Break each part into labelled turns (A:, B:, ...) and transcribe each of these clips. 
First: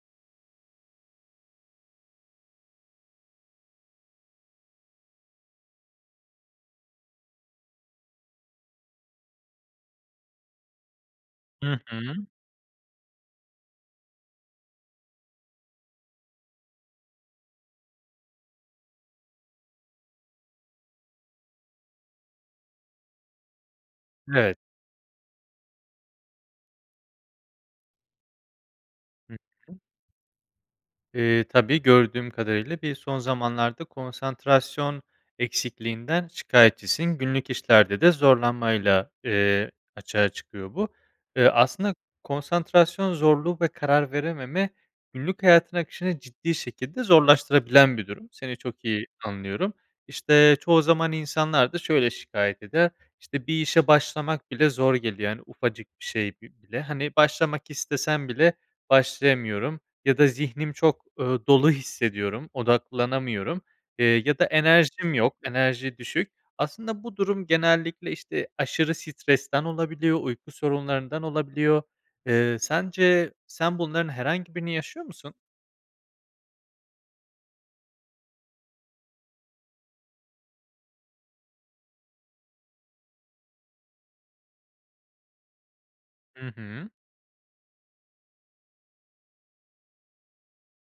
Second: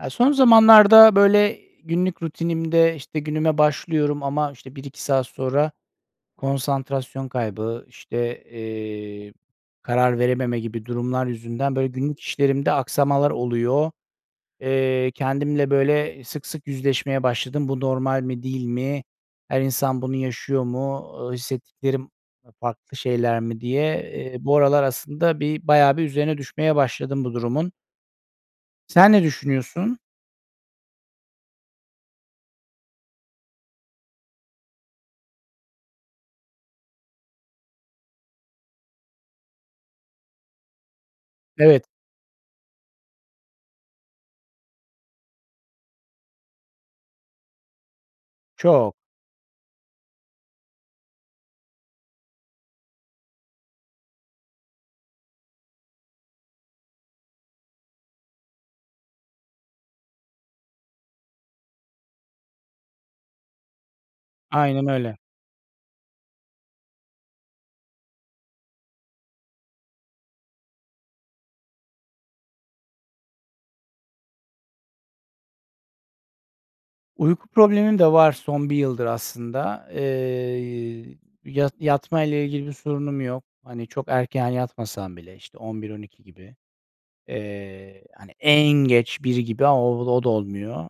A: Ya, son zamanlarda böyle günlük rutinimde, işte, günüme başlıyorum ama, işte, 1-2 saat sonra konsantrasyon kaybı, işte, eee, karar verememe gibi durumlar yüzünden
B: Hı
A: böyle
B: hı.
A: günlük işlerimde aksamalar oluyor. Eee, kendimle böyle sık sık yüzleşmeye başladım. Bu normal mi, değil mi? Her insan bunu yaşıyor mu? Iıı, hissettiklerim ı farklı şeyler mi diye, eee, bu
B: Evet.
A: aralar aslında bir bayağı bir üzerine düşmeye başladım bu durumun. Sen ne
B: Hı hı.
A: düşünüyorsun?
B: Eee, tabii, gördüğüm kadarıyla bir son zamanlarda konsantrasyon eksikliğinden şikâyetçisin. Günlük işlerde de zorlanmayla, eee, açığa çıkıyor bu. Eee,
A: Evet.
B: aslında konsantrasyon zorluğu ve karar verememe günlük hayatın akışını ciddi şekilde zorlaştırabilen bir durum. Seni çok
A: Çok.
B: iyi anlıyorum. İşte, çoğu zaman insanlar da şöyle şikâyet eder, işte, bir işe başlamak bile zor geliyor, yani, ufacık bir şey bi bile. Hani, başlamak istesem bile başlayamıyorum ya da zihnim çok, ııı, dolu hissediyorum, odaklanamıyorum, eee, ya da
A: Aynen
B: enerjim
A: öyle.
B: yok, enerji düşük. Aslında bu durum genellikle, işte, aşırı stresten olabiliyor, uyku sorunlarından olabiliyor. Eee, sence sen bunların herhangi birini yaşıyor musun?
A: Uyku problemim de var son 1 yıldır aslında. Eee, yat yatmayla ilgili bir sorunum yok. Hani, çok erken yatmasam bile, işte, 23.00 - 00.00
B: Hı
A: gibi,
B: hı.
A: eee, hani, en geç 1.00 gibi. Aaa, o o da olmuyor.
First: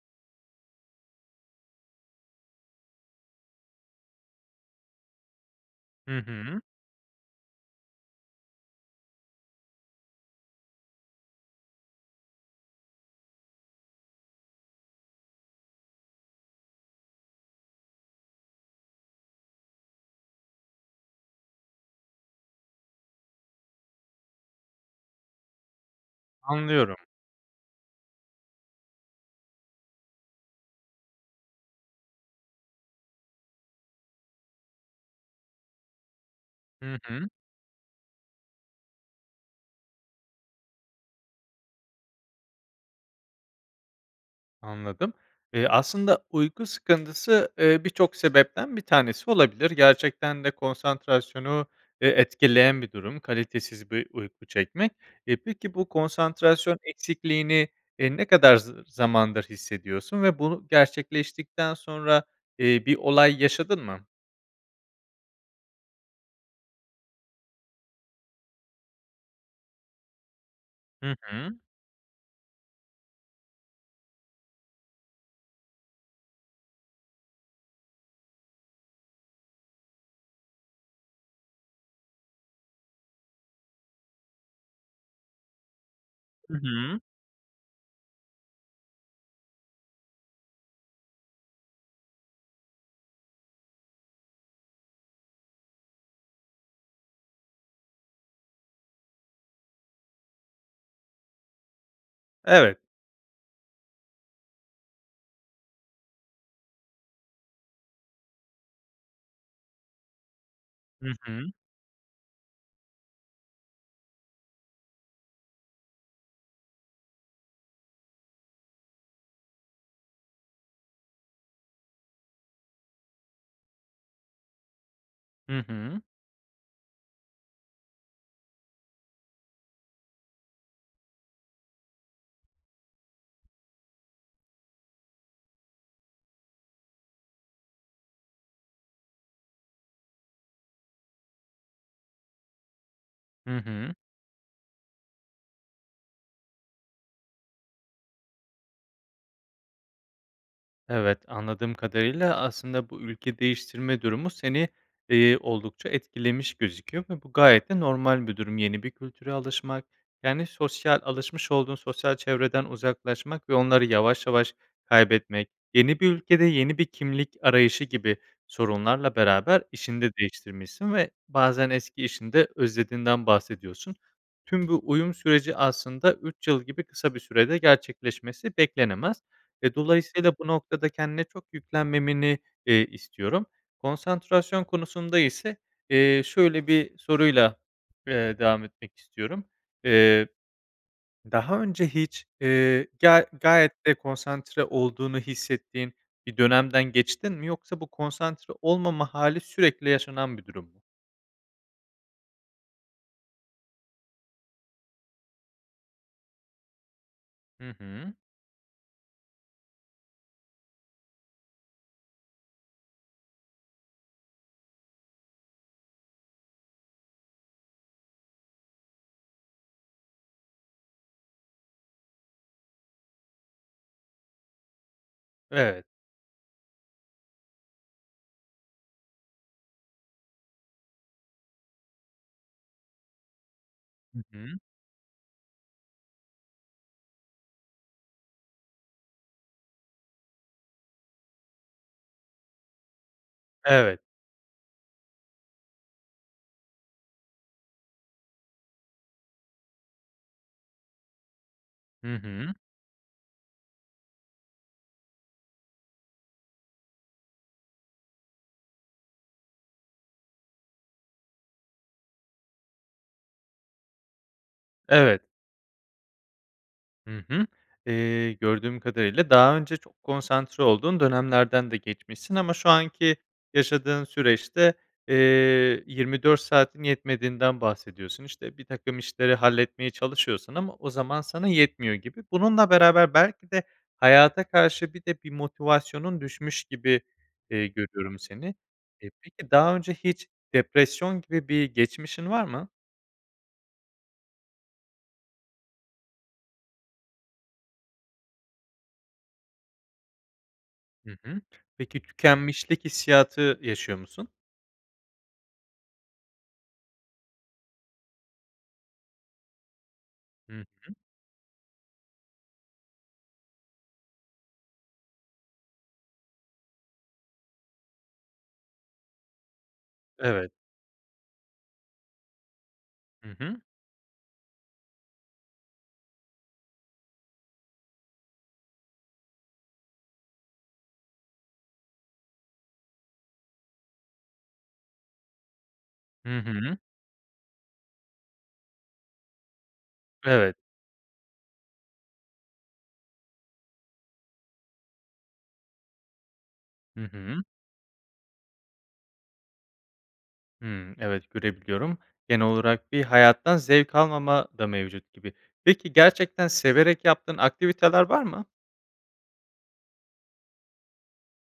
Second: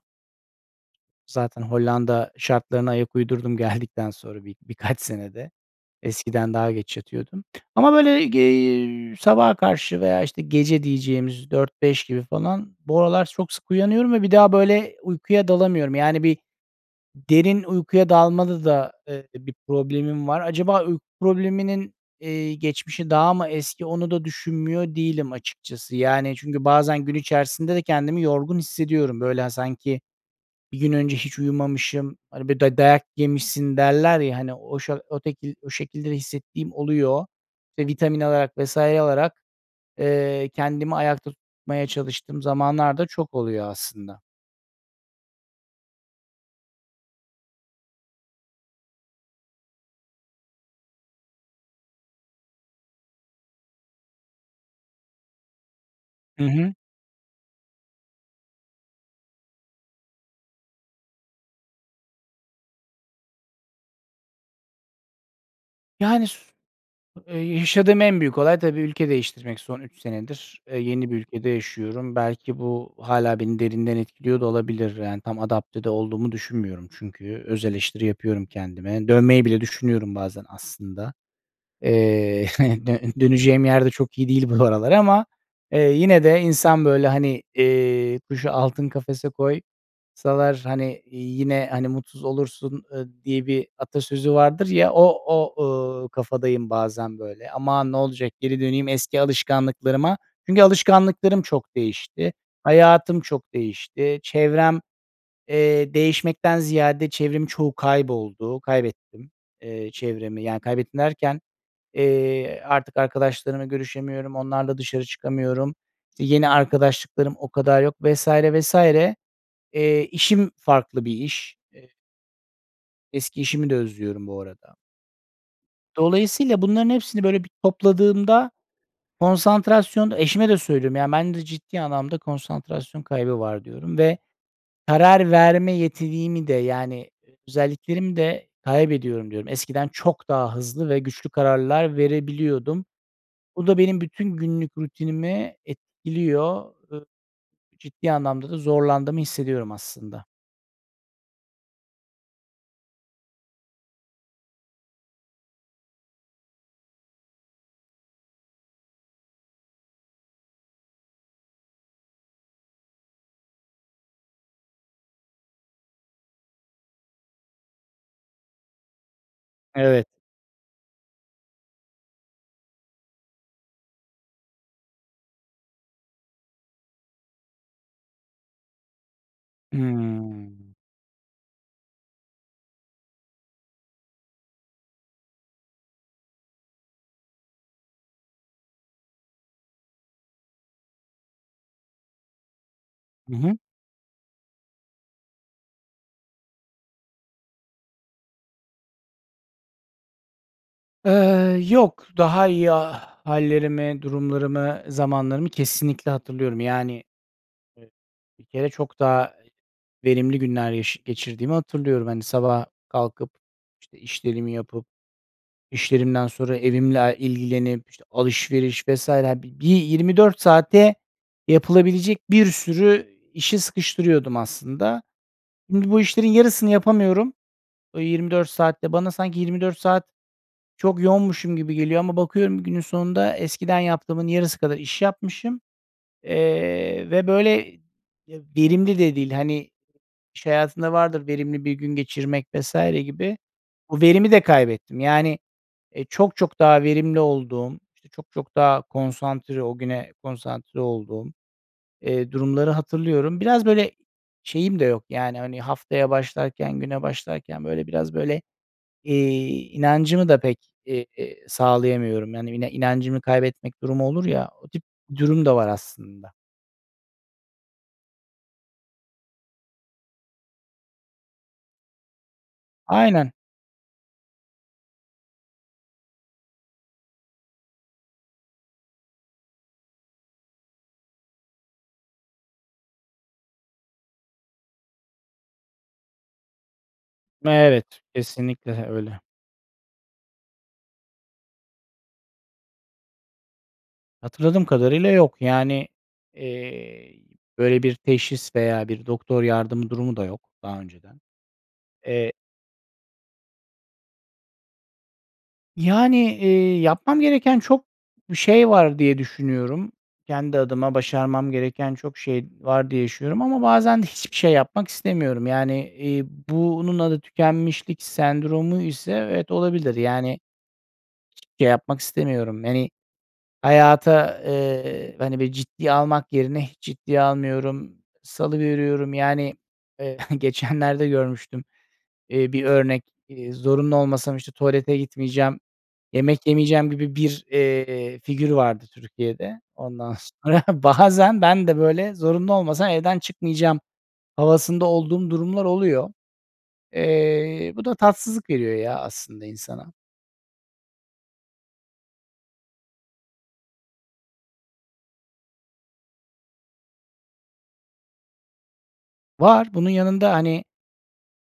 A: Zaten Hollanda şartlarına ayak uydurdum geldikten sonra bi birkaç senede,
B: Hı
A: eskiden
B: hı.
A: daha geç yatıyordum ama böyle gi iii, sabaha karşı veya işte, gece diyeceğimiz 4.00 - 5.00 gibi falan bu aralar çok sık uyanıyorum ve bir daha, böyle, uykuya dalamıyorum. Yani, bir derin uykuya dalmada da, eee, bir problemim var. Acaba uyku probleminin, eee, geçmişi daha mı eski onu da düşünmüyor değilim açıkçası, yani, çünkü
B: Anlıyorum.
A: bazen gün içerisinde de kendimi yorgun hissediyorum. Böyle, hani, sanki bir gün önce hiç uyumamışım, hani, böyle, day dayak yemişsin derler ya, hani, o şe o tekil o şekilde de hissettiğim
B: Hı
A: oluyor
B: hı.
A: ve vitamin alarak vs. alarak, eee, kendimi ayakta tutmaya çalıştığım zamanlar da çok oluyor aslında.
B: Anladım. Eee, aslında uyku sıkıntısı, eee, birçok sebepten bir tanesi olabilir. Gerçekten de konsantrasyonu, eee, etkileyen bir durum kalitesiz bir uyku çekmek. Eee, peki bu
A: Hı hı.
B: konsantrasyon eksikliğini, eee, ne kadar zı zamandır hissediyorsun ve bu gerçekleştikten sonra, eee, bir olay yaşadın mı?
A: Yani, s eee, yaşadığım en büyük olay tabii ülke değiştirmek son 3 senedir, eee, yeni
B: Hı
A: bir ülkede
B: hı.
A: yaşıyorum. Belki bu hâlâ beni derinden etkiliyor da olabilir. Yani tam adapte de olduğumu düşünmüyorum. Çünkü özeleştiri yapıyorum kendime. Dönmeyi bile düşünüyorum bazen aslında. Eee, dön döneceğim yer de çok iyi değil bu aralar ama, eee, yine de
B: Hı
A: insan
B: hı.
A: böyle, hani, eee, kuşu altın kafese koysalar, hani, yine, hani, mutsuz olursun, ııı, diye bir atasözü vardır ya, o o, ııı, kafadayım bazen böyle. Aman, ne olacak, geri döneyim eski alışkanlıklarıma. Çünkü alışkanlıklarım çok değişti.
B: Evet.
A: Hayatım çok değişti. Çevrem, eee, değişmekten ziyade, çevremin çoğu kayboldu, kaybettim, eee, çevremi. Yani kaybettim
B: Hı
A: derken,
B: hı.
A: eee, artık arkadaşlarımla görüşemiyorum, onlarla dışarı çıkamıyorum. Yeni arkadaşlıklarım o kadar yok vs. vs. Eee, işim farklı bir iş. Eee Eski işimi de özlüyorum bu arada.
B: Hı hı.
A: Dolayısıyla bunların hepsini böyle bir topladığımda, konsantrasyon, eşime de söylüyorum, yani, "Bende ciddi anlamda konsantrasyon kaybı var." diyorum ve karar verme yetimi de yani, özelliklerimi de kaybediyorum diyorum. Eskiden çok daha hızlı ve güçlü kararlar verebiliyordum.
B: Hı
A: Bu da
B: hı.
A: benim bütün günlük rutinime etkiliyor. Iıı, ciddi anlamda da zorlandığımı hissediyorum aslında.
B: Evet. Anladığım kadarıyla, aslında, bu ülke değiştirme durumu seni, eee, oldukça etkilemiş gözüküyor ve bu gayet de normal bir durum. Yeni bir kültüre alışmak, yani, sosyal, alışmış olduğun sosyal çevreden uzaklaşmak ve onları yavaş yavaş kaybetmek, yeni bir ülkede, yeni bir kimlik arayışı gibi sorunlarla beraber işini
A: Evet.
B: de değiştirmişsin ve bazen eski işini de özlediğinden bahsediyorsun. Tüm bu uyum süreci, aslında, 3 yıl gibi kısa bir sürede gerçekleşmesi beklenemez ve dolayısıyla bu
A: Hıı.
B: noktada kendine çok yüklenmemeni, eee, istiyorum. Konsantrasyon konusunda ise, eee, şöyle bir soruyla, eee, devam etmek istiyorum. Eee, daha önce hiç, eee, ya,
A: Hı hı.
B: gayet de konsantre olduğunu hissettiğin bir dönemden geçtin mi, yoksa bu konsantre olmama hâli sürekli yaşanan bir durum?
A: Eee, yok, daha iyi ha hâllerimi, durumlarımı, zamanlarımı kesinlikle hatırlıyorum. Yani,
B: Hı
A: eee,
B: hı.
A: bir kere çok daha verimli günler yaşa geçirdiğimi hatırlıyorum. Hani, sabah kalkıp, işte, işlerimi yapıp, işlerimden sonra evimle ilgilenip, işte, alışveriş vs. hani, bir 24 saate yapılabilecek bir sürü işi sıkıştırıyordum aslında.
B: Evet.
A: Şimdi bu işlerin yarısını yapamıyorum. O 24 saat de bana sanki 24 saat çok yoğunmuşum gibi geliyor ama bakıyorum, günün sonunda eskiden
B: Hı
A: yaptığımın yarısı
B: hı.
A: kadar iş yapmışım, eee, ve böyle, eee, verimli de değil. Hani, iş hayatında vardır, verimli bir gün geçirmek vs. gibi. Bu
B: Evet.
A: verimi de kaybettim. Yani, eee, çok çok daha verimli olduğum, işte, çok çok daha konsantre, o güne konsantre olduğum,
B: Hı
A: eee,
B: hı.
A: durumları hatırlıyorum. Biraz böyle şeyim de yok, yani, hani, haftaya başlarken, güne başlarken böyle biraz böyle, eee, inancımı da pek, eee, sağlayamıyorum. Yani, [unintelligible] inancını kaybetmek durumu olur ya, o tip
B: Evet.
A: durum da var aslında.
B: Hı hı. Eee, gördüğüm kadarıyla daha önce çok konsantre olduğun dönemlerden de geçmişsin ama şu anki
A: Aynen.
B: yaşadığın süreçte, eee, 24 saatin yetmediğinden bahsediyorsun, işte, birtakım işleri halletmeye çalışıyorsun ama o zaman sana yetmiyor gibi. Bununla beraber belki de, hayata karşı bir de bir motivasyonun düşmüş gibi, eee,
A: Evet,
B: görüyorum seni.
A: kesinlikle, he,
B: Eee,
A: öyle.
B: peki daha önce hiç depresyon gibi bir geçmişin var mı?
A: Hatırladığım kadarıyla yok, yani, eee, böyle bir teşhis veya bir doktor yardımı durumu da yok, daha
B: Hı
A: önceden.
B: hı. Peki
A: Eee
B: tükenmişlik hissiyatı yaşıyor musun?
A: Yani, eee, yapmam gereken çok bir şey var diye düşünüyorum. Kendi
B: Hı hı.
A: adıma başarmam gereken çok şey var diye düşünüyorum ama bazen de hiçbir şey yapmak istemiyorum. Yani, eee, bunun adı tükenmişlik sendromu ise evet olabilir. Yani
B: Evet.
A: hiçbir şey yapmak istemiyorum, hani,
B: Hı hı.
A: hayata, eee, hani, bir ciddiye almak yerine hiç ciddiye almıyorum, salıveriyorum. Yani, eee, geçenlerde görmüştüm, eee, bir örnek, eee, zorunlu olmasam işte tuvalete gitmeyeceğim,
B: Hı
A: yemek
B: hı.
A: yemeyeceğim gibi bir, eee, figür vardı Türkiye'de. Ondan
B: Evet.
A: sonra, bazen ben de böyle zorunlu olmasam evden çıkmayacağım havasında olduğum durumlar oluyor.
B: Hı hı.
A: Eee, bu da tatsızlık veriyor, ya, aslında insana.
B: Hıı, evet görebiliyorum, genel olarak bir hayattan zevk almama da mevcut gibi. Peki, gerçekten severek yaptığın aktiviteler var mı?
A: Var bunun yanında, hani,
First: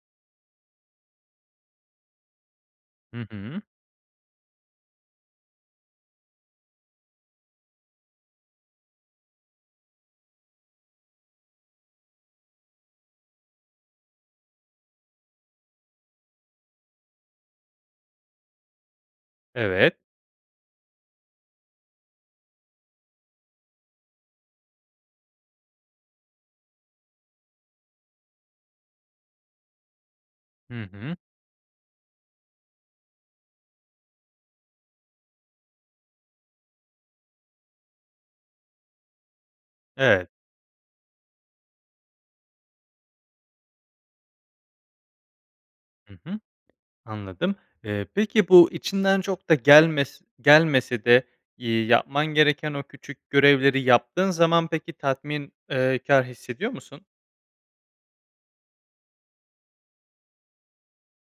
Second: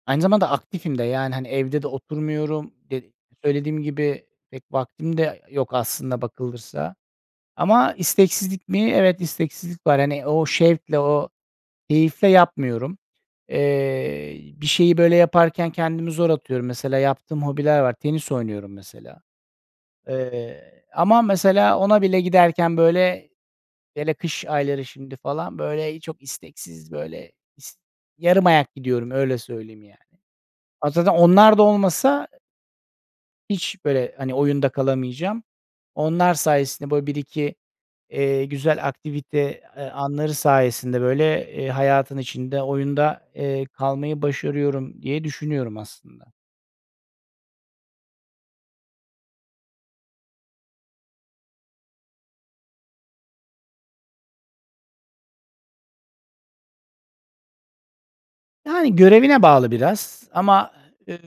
A: aynı zamanda aktifim de, yani, hani, evde de oturmuyorum de
B: Hı hı.
A: söylediğim gibi, pek vaktim de yok aslına bakılırsa ama isteksizlik mi? Evet, isteksizlik var. Hani, o şevkle, o keyifle yapmıyorum. Eee, bir şeyi böyle yaparken kendimi zor atıyorum, mesela yaptığım hobiler var, tenis oynuyorum mesela.
B: Evet.
A: Eee, ama mesela ona bile giderken böyle, hele kış ayları şimdi, falan, böyle, eee, çok isteksiz, böyle, is yarım ayak gidiyorum öyle söyleyeyim, yani.
B: Hı
A: Zaten
B: hı.
A: onlar da olmasa hiç böyle, hani, oyunda kalamayacağım. Onlar sayesinde böyle 1-2, eee, güzel aktivite, eee,
B: Evet.
A: anları sayesinde böyle, eee, hayatın içinde, oyunda, eee, kalmayı başarıyorum diye düşünüyorum
B: Hı
A: aslında.
B: hı, anladım, eee, peki bu içinden çok da gelmes gelmese de y yapman gereken o küçük görevleri yaptığın zaman peki tatmin eee, kâr hissediyor musun?
A: Yani görevine bağlı biraz. Ama, ııı,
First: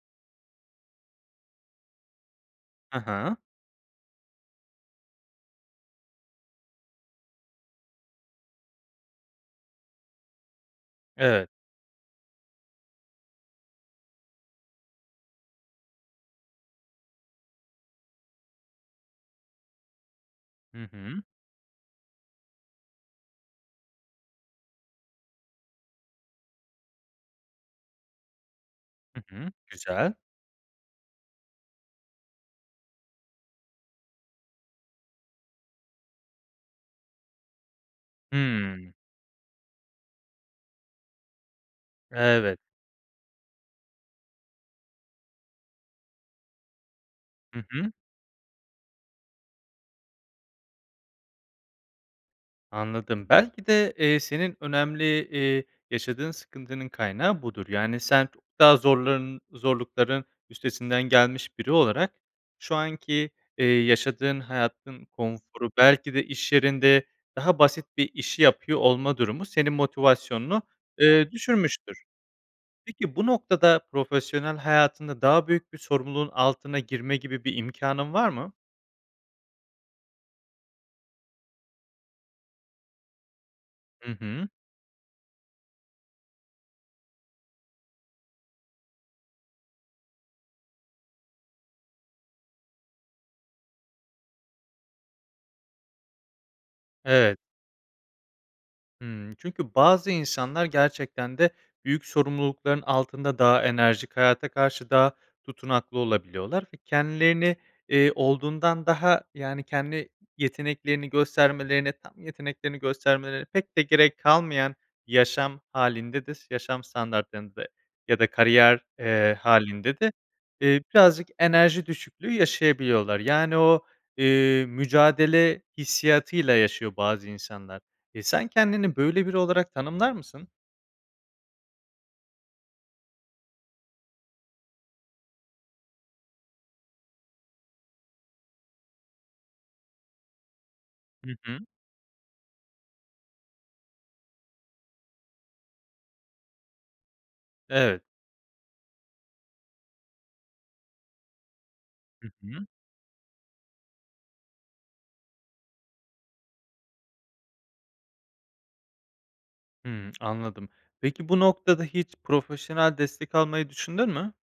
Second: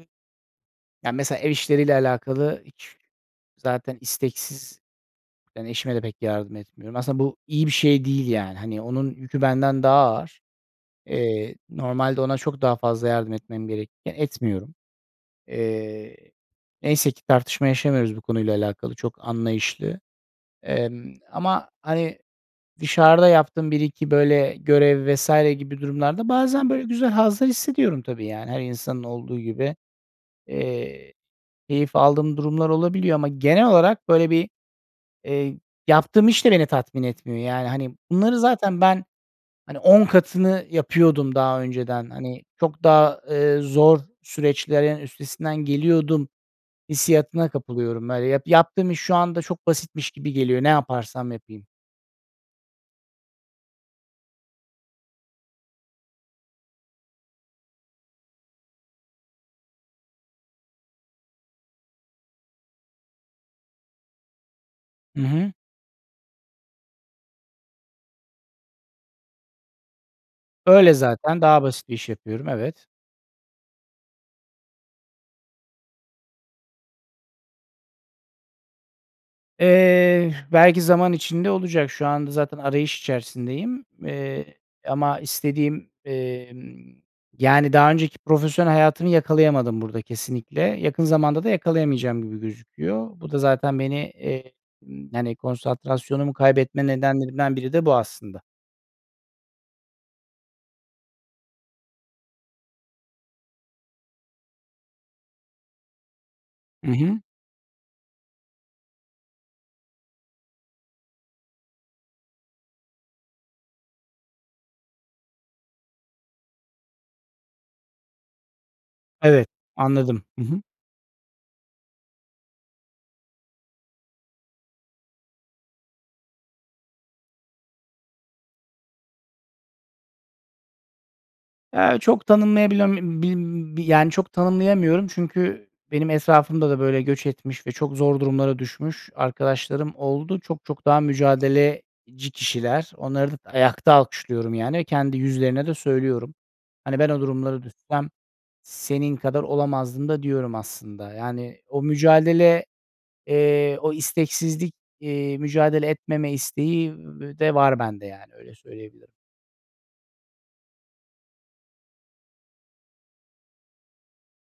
A: yani, mesela ev işleriyle alakalı hiç
B: Hı hı.
A: zaten isteksiz Ben eşime de pek yardım etmiyorum. Aslında bu iyi bir şey değil, yani. Hani, onun yükü benden daha ağır.
B: Evet.
A: Eee, normalde ona çok daha fazla yardım etmem gerekirken etmiyorum. Eee, neyse ki tartışma yaşamıyoruz bu konuyla alakalı, çok anlayışlı.
B: Hı
A: Emm,
B: hı.
A: ama, hani, dışarıda yaptığım 1-2 böyle görev vs. gibi durumlarda, bazen, böyle, güzel hazlar hissediyorum tabii, yani, her insanın
B: Hı
A: olduğu
B: hı.
A: gibi.
B: Güzel.
A: Eee, keyif aldığım durumlar olabiliyor ama genel olarak böyle bir, eee, yaptığım iş de beni tatmin etmiyor. Yani, hani, bunları
B: Hıı.
A: zaten ben, hani, 10 katını yapıyordum daha önceden. Hani,
B: Evet.
A: çok daha, eee, zor süreçlerin üstesinden geliyordum, hissiyatına
B: Hı hı.
A: kapılıyorum. Böyle yap yaptığım iş şu anda çok basitmiş gibi geliyor, ne yaparsam yapayım.
B: Anladım. Belki de, eee, senin önemli, eee, yaşadığın sıkıntının kaynağı budur. Yani sen çok daha zorların zorlukların üstesinden gelmiş biri olarak, şu anki, eee, yaşadığın hayatın
A: Hı hı.
B: konforu, belki de iş yerinde daha basit bir işi yapıyor olma durumu senin motivasyonunu,
A: Öyle
B: eee,
A: zaten daha basit bir
B: düşürmüştür.
A: iş yapıyorum, evet.
B: Peki bu noktada profesyonel hayatında daha büyük bir sorumluluğun altına girme gibi bir imkanın var mı?
A: Eee, belki zaman içinde olacak. Şu anda zaten arayış içerisindeyim,
B: Hı
A: eee,
B: hı.
A: ama istediğim, emm, yani, daha önceki profesyonel hayatımı yakalayamadım burada kesinlikle. Yakın zamanda da yakalayamayacağım gibi gözüküyor. Bu da zaten beni, eee, ımm, yani, konsantrasyonumu kaybetme
B: Evet.
A: nedenlerimden biri de bu aslında.
B: Hıı. Çünkü bazı insanlar gerçekten de büyük sorumlulukların altında daha enerjik, hayata karşı daha tutunaklı olabiliyorlar ve
A: Hı hı.
B: kendilerini, eee, olduğundan daha, yani, kendi yeteneklerini göstermelerini, tam yeteneklerini göstermeleri pek de gerek kalmayan yaşam hâlinde de s yaşam standartlarında ya da kariyer, eee,
A: Evet,
B: hâlinde de,
A: anladım. Hı hı.
B: eee, birazcık enerji düşüklüğü yaşayabiliyorlar. Yani, o, eee, mücadele hissiyatıyla yaşıyor bazı insanlar. E, sen kendini böyle biri olarak tanımlar mısın?
A: Eee, çok tanımlayabilen [unintelligible] bi yani, çok tanımlayamıyorum çünkü benim etrafımda da böyle göç etmiş ve çok zor durumlara düşmüş arkadaşlarım oldu. Çok çok daha
B: Hı hı.
A: mücadeleci kişiler, onları d ayakta alkışlıyorum. Yani, kendi yüzlerine de söylüyorum. Hani, ben o durumlara
B: Evet.
A: düşsem senin kadar olamazdım da diyorum aslında. Yani, o
B: Hı
A: mücadele,
B: hı.
A: eee, o isteksizlik, eee, mücadele etmeme isteği de v v var bende, yani, öyle söyleyebilirim.
B: Hıı, anladım. Peki bu noktada hiç profesyonel destek almayı düşündün mü?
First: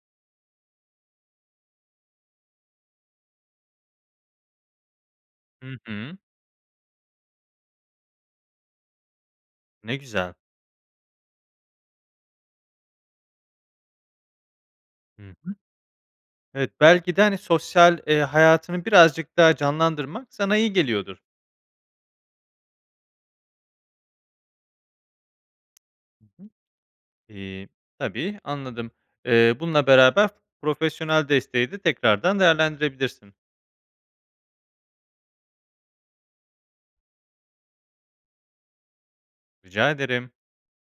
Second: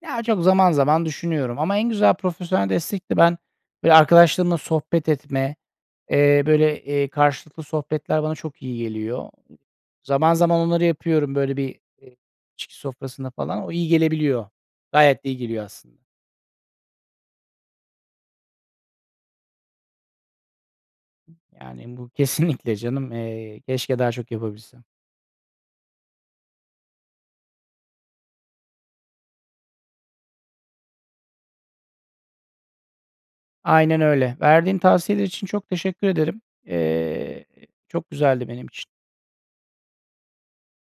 A: Ya, çok zaman zaman düşünüyorum ama en güzel profesyonel destek de ben böyle arkadaşlarımla sohbet etme,
B: Hı hı.
A: eee, böyle, eee, karşılıklı sohbetler bana çok iyi geliyor.
B: Ne
A: Zaman
B: güzel.
A: zaman onları yapıyorum. Böyle bir, eee, içki sofrasında falan o iyi gelebiliyor.
B: Hı
A: Gayet de iyi
B: hı.
A: geliyor aslın
B: Evet belki de hani sosyal, eee, hayatını birazcık daha canlandırmak sana iyi geliyordur.
A: Yani bu, kesinlikle canım. Eee, keşke daha çok yapabilsem.
B: Hı hı. İii, tabii anladım. Eee, bununla beraber profesyonel desteği de tekrardan değerlendirebilirsin.
A: Aynen öyle. Verdiğin tavsiyeler için çok teşekkür ederim. Eee, çok güzeldi benim için.
B: Rica ederim.